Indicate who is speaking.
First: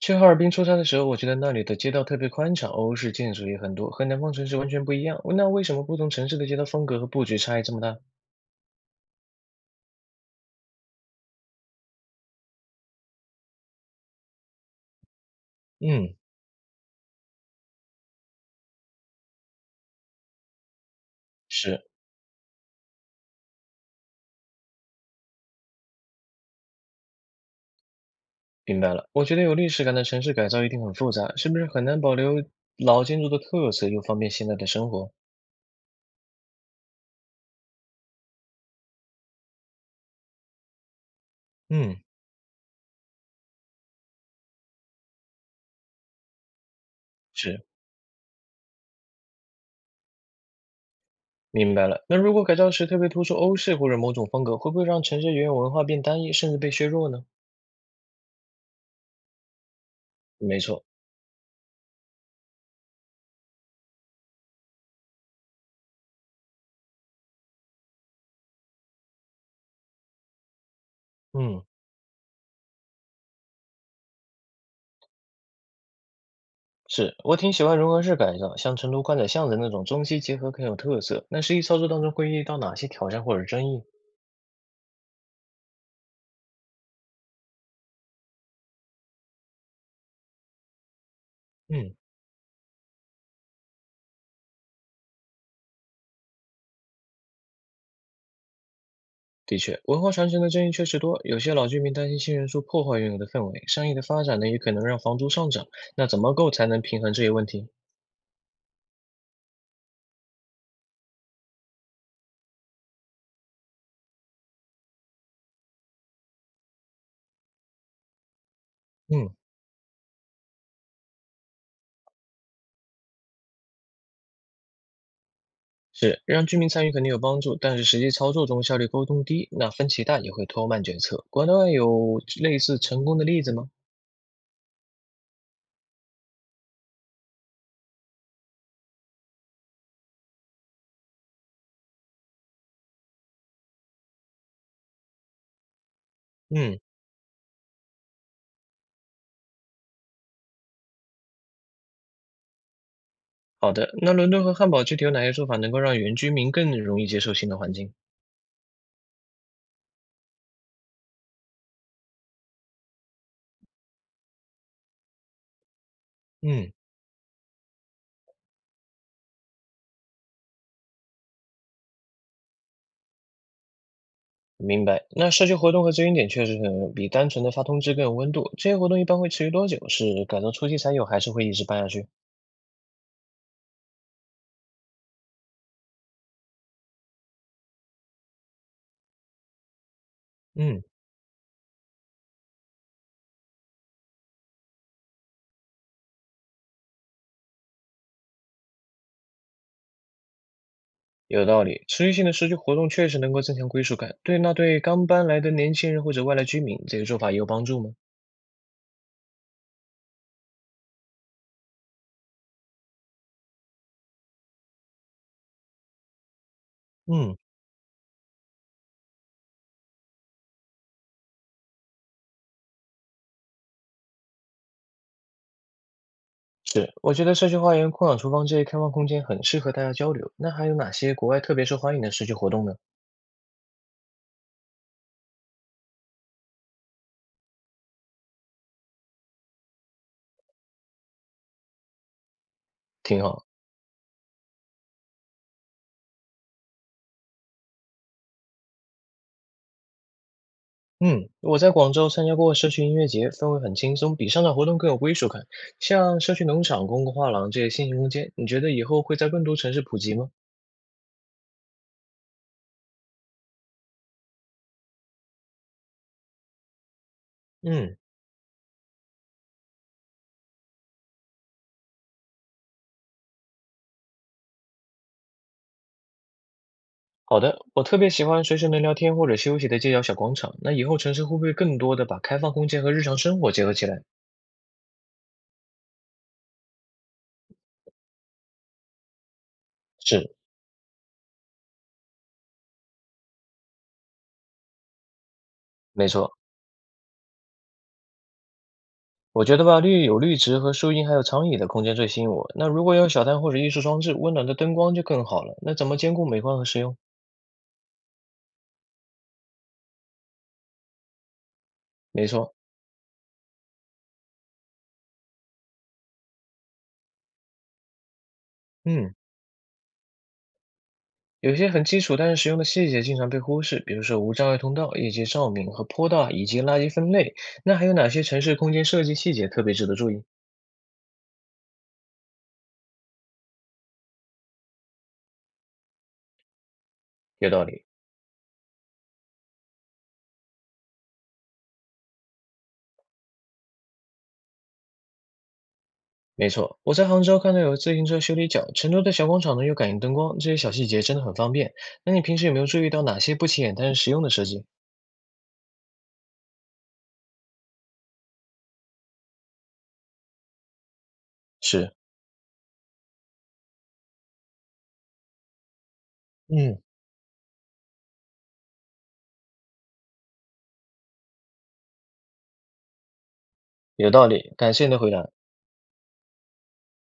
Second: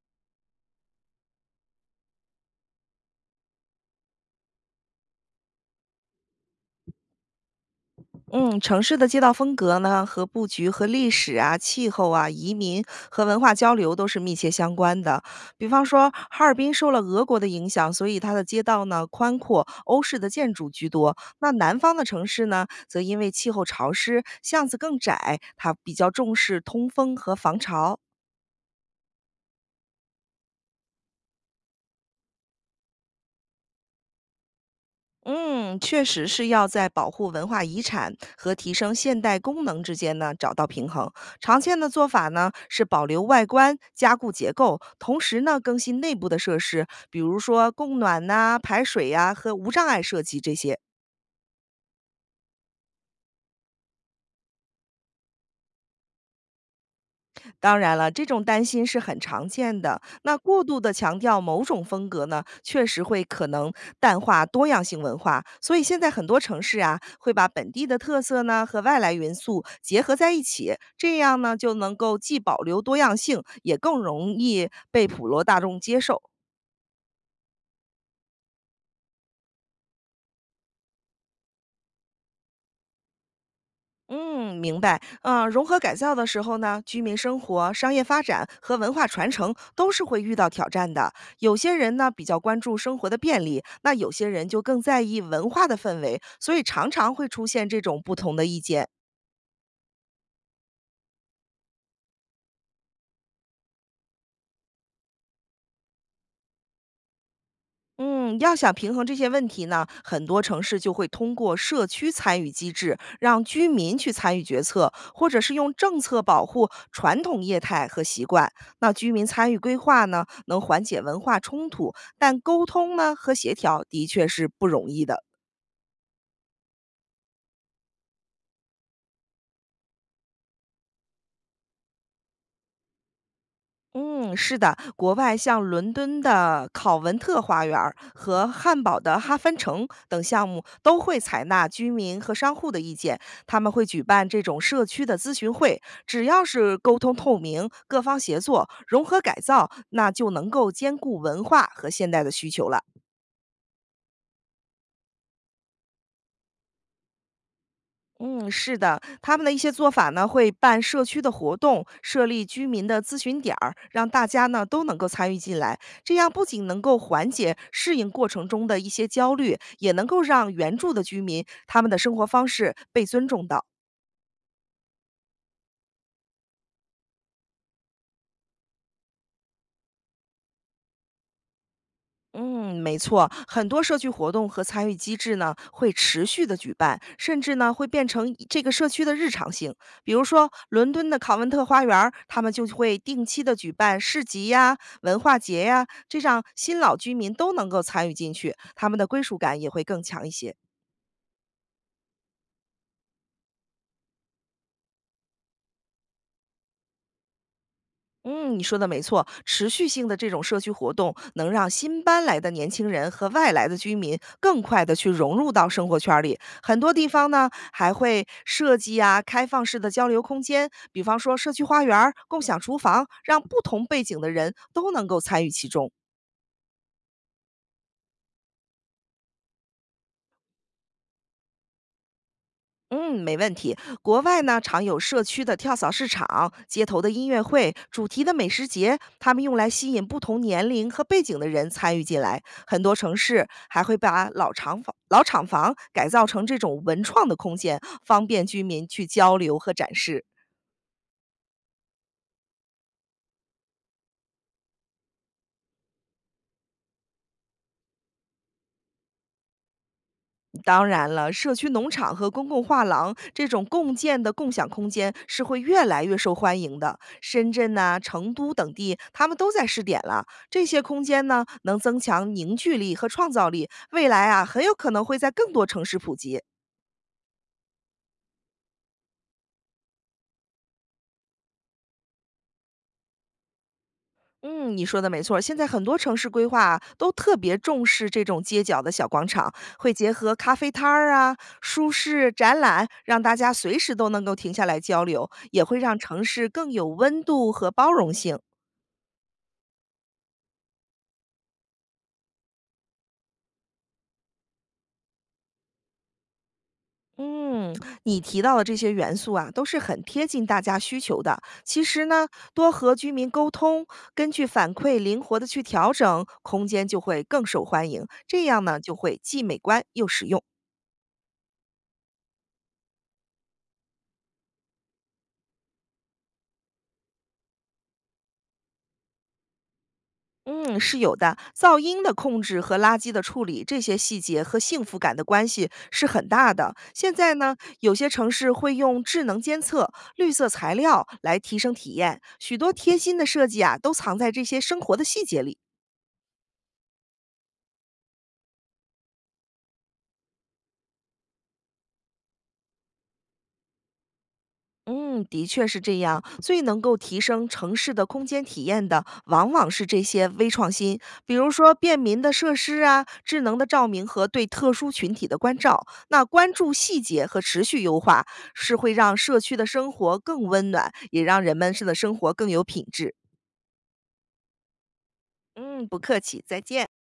Speaker 1: 去哈尔滨出差的时候，我觉得那里的街道特别宽敞，欧式建筑也很多，和南方城市完全不一样。那为什么不同城市的街道风格和布局差异这么大？
Speaker 2: 嗯，城市的街道风格呢，和布局、和历史啊、气候啊、移民和文化交流都是密切相关的。比方说，
Speaker 1: 嗯，
Speaker 2: 哈尔滨受了俄国的影响，所以它的街道呢宽阔，欧式的建筑居多。那南
Speaker 1: 是，
Speaker 2: 方的城市呢，则因为气候潮湿，巷子更窄，它比较重视通风和防潮。
Speaker 1: 明白了。我觉得有历史感的城市改造一定很复杂，是不是很难保留老建筑的特色，又方便现在的生活？
Speaker 2: 嗯，确实是要在保护文化遗产和提升现代功能之间呢找到平衡。常见的
Speaker 1: 嗯，
Speaker 2: 做法呢是保留外观、加固结构，同时呢更新内部的设施，比如
Speaker 1: 是，
Speaker 2: 说供暖呐、排水呀、和无障碍设计这些。
Speaker 1: 明白了。那如果改造时特别突出欧式或者某种风格，会不会让城市原有文化变单一，甚至被削弱呢？
Speaker 2: 当然了，这种担心是很常见的。那
Speaker 1: 没
Speaker 2: 过度
Speaker 1: 错，
Speaker 2: 的强调某种风格呢，确实会可能淡化多样性文化。所以现在很多城市啊，会把本地的特色呢和外来元素结合在一起，这样呢
Speaker 1: 嗯。
Speaker 2: 就能够既保留多样性，也更容易被普罗大众接受。
Speaker 1: 是，我挺喜欢融合式改造，像成都宽窄巷子那种中西结合很有特色。那实际操作当中会遇到哪些挑战或者争议？
Speaker 2: 嗯，明白。嗯、融合改造的时候呢，居民生活、商业发展和文化传承都是会遇到挑战的。有些
Speaker 1: 嗯，
Speaker 2: 人呢比较关注生活的便利，那有些人就更在意文化的氛围，所以常常会出现这种不同的意见。
Speaker 1: 的确，文化传承的争议确实多，有些老居民担心新元素破坏原有的氛围，商业的发展呢也可能让房租上涨。那怎么够才能平衡这些问题？
Speaker 2: 嗯，要想平衡这些问题呢，很多城市就会通过社区参与机制，让居民去参与决策，或者是用政策保护传统业态和习惯。那居民
Speaker 1: 嗯，
Speaker 2: 参与规划呢，能缓解文化冲突，但沟通呢和协调的确是不容易的。
Speaker 1: 是，让居民参与肯定有帮助，但是实际操作中效率沟通低，那分歧大也会拖慢决策。国内外有类似成功的例子吗？
Speaker 2: 嗯，是的，国外像伦敦的考文特花园儿和汉堡的哈芬城等项目都会采纳居民和商户的意见，他们会举办这种社区的咨询会，只要是
Speaker 1: 嗯，
Speaker 2: 沟通透明，各方协作，融合改造，那就能够兼顾文化和现代的需求了。
Speaker 1: 好的。那伦敦和汉堡具体有哪些做法能够让原居民更容易接受新的环境？
Speaker 2: 嗯，是的，他们的一些做法呢，会办社区的活动，设立居民的咨询点儿，让大家呢都能够参与进来。这样不仅
Speaker 1: 嗯，
Speaker 2: 能够缓解适应过程中的一些焦虑，也能够让原住的居民他们的生活方式被尊重到。
Speaker 1: 明白。那社区活动和咨询点确实可能比单纯的发通知更有温度。这些活动一般会持续多久？是改造初期才有，还是会一直办下去？
Speaker 2: 嗯，没错，很多社区活动和参与机制呢会持续的举办，甚至呢会变成一这个社区的日常性。比如说，
Speaker 1: 嗯，
Speaker 2: 伦敦的考文特花园儿他们就会定期的举办市集呀、文化节呀，这让新老居民都能够参与进去，他们的归属感也会更强一些。
Speaker 1: 有道理。持续性的社区活动确实能够增强归属感。对，那对刚搬来的年轻人或者外来居民，这个做法也有帮助吗？
Speaker 2: 嗯，你说的没错，持续性的这种社区活动能让新搬来的年轻人和外来的居民更快的去融入到生活圈儿里。很多地方
Speaker 1: 嗯，
Speaker 2: 呢还会设计啊开放式的交流空间，比方说社区花园儿、共享厨房，让不同背景的人都能够参与其中。
Speaker 1: 是。我觉得社区花园、共享厨房这些开放空间很适合大家交流。那还有哪些国外特别受欢迎的社区活动呢？
Speaker 2: 嗯，没问题。国外呢，常有社区的跳蚤市场、街头的音乐会、主题的美食节，他们用来吸引不同年龄和背景的人参与进来。很多城
Speaker 1: 挺好。
Speaker 2: 市还会把老厂房改造成这种文创的空间，方便居民去交流和展示。
Speaker 1: 嗯，我在广州参加过社区音乐节，氛围很轻松，比商场活动更有归属感。像社区农场、公共画廊这些新型空间，你觉得以后会在更多城市普及吗？
Speaker 2: 当然了，社区农场和公共画廊这种共建的共享空间是会越来越受欢迎的。深圳
Speaker 1: 嗯，
Speaker 2: 呐、成都等地，他们都在试点了。这些空间呢，能增强凝聚力和创造力，未来啊，很有可能会在更多城市普及。
Speaker 1: 好的，我特别喜欢随时能聊天或者休息的街角小广场。那以后城市会不会更多的把开放空间和日常生活结合起来？
Speaker 2: 嗯，你说的没错儿现在很多城市规划啊都特别重视这种街角的小广场，会结合
Speaker 1: 是，
Speaker 2: 咖啡摊儿啊、舒适展览，让大家随时都能够停下来交流，也会让
Speaker 1: 没
Speaker 2: 城
Speaker 1: 错。
Speaker 2: 市更有温度和包容性。
Speaker 1: 我觉得吧，绿有绿植和树荫，还有长椅的空间最吸引我。那如果有小摊或者艺术装置，温暖的灯光就更好了。那怎么兼顾美观和实用？
Speaker 2: 嗯，你提到的这些元素啊，都是很贴近大家需求的。其实呢，
Speaker 1: 没错，
Speaker 2: 多和居民沟通，根据反馈灵活的去调整，空间就会更受欢迎。这样呢，就
Speaker 1: 嗯。
Speaker 2: 会既美观又实用。
Speaker 1: 有些很基础但是实用的细节经常被忽视，比如说无障碍通道、以及照明和坡道以及垃圾分类。那还有哪些城市空间设计细节特别值得注意？
Speaker 2: 嗯，是有的。噪音的控制和垃圾的处理，这些细节和幸福感的关系是很大的。现在
Speaker 1: 有
Speaker 2: 呢，
Speaker 1: 道理，
Speaker 2: 有些城市会用智能监测、绿色材料来提升体验，许多贴心的设计啊，都藏在这些生活的细节里。
Speaker 1: 没错。我在杭州看到有自行车修理角，成都的小广场呢有感应灯光，这些小细节真的很方便。那你平时有没有注意到哪些不起眼但是实用的设计？
Speaker 2: 嗯，的确是这样。最能够提升城市的空间体验的，往往是这些微创新，比如说
Speaker 1: 是，
Speaker 2: 便民的设施啊、智能的照明和对特殊群体的关照。那关注
Speaker 1: 嗯，
Speaker 2: 细节和持续优化，是会让社区的生活更温暖，也让人们是的生活更有品质。
Speaker 1: 有道理，感谢你的回答。
Speaker 2: 嗯，不客气，再见。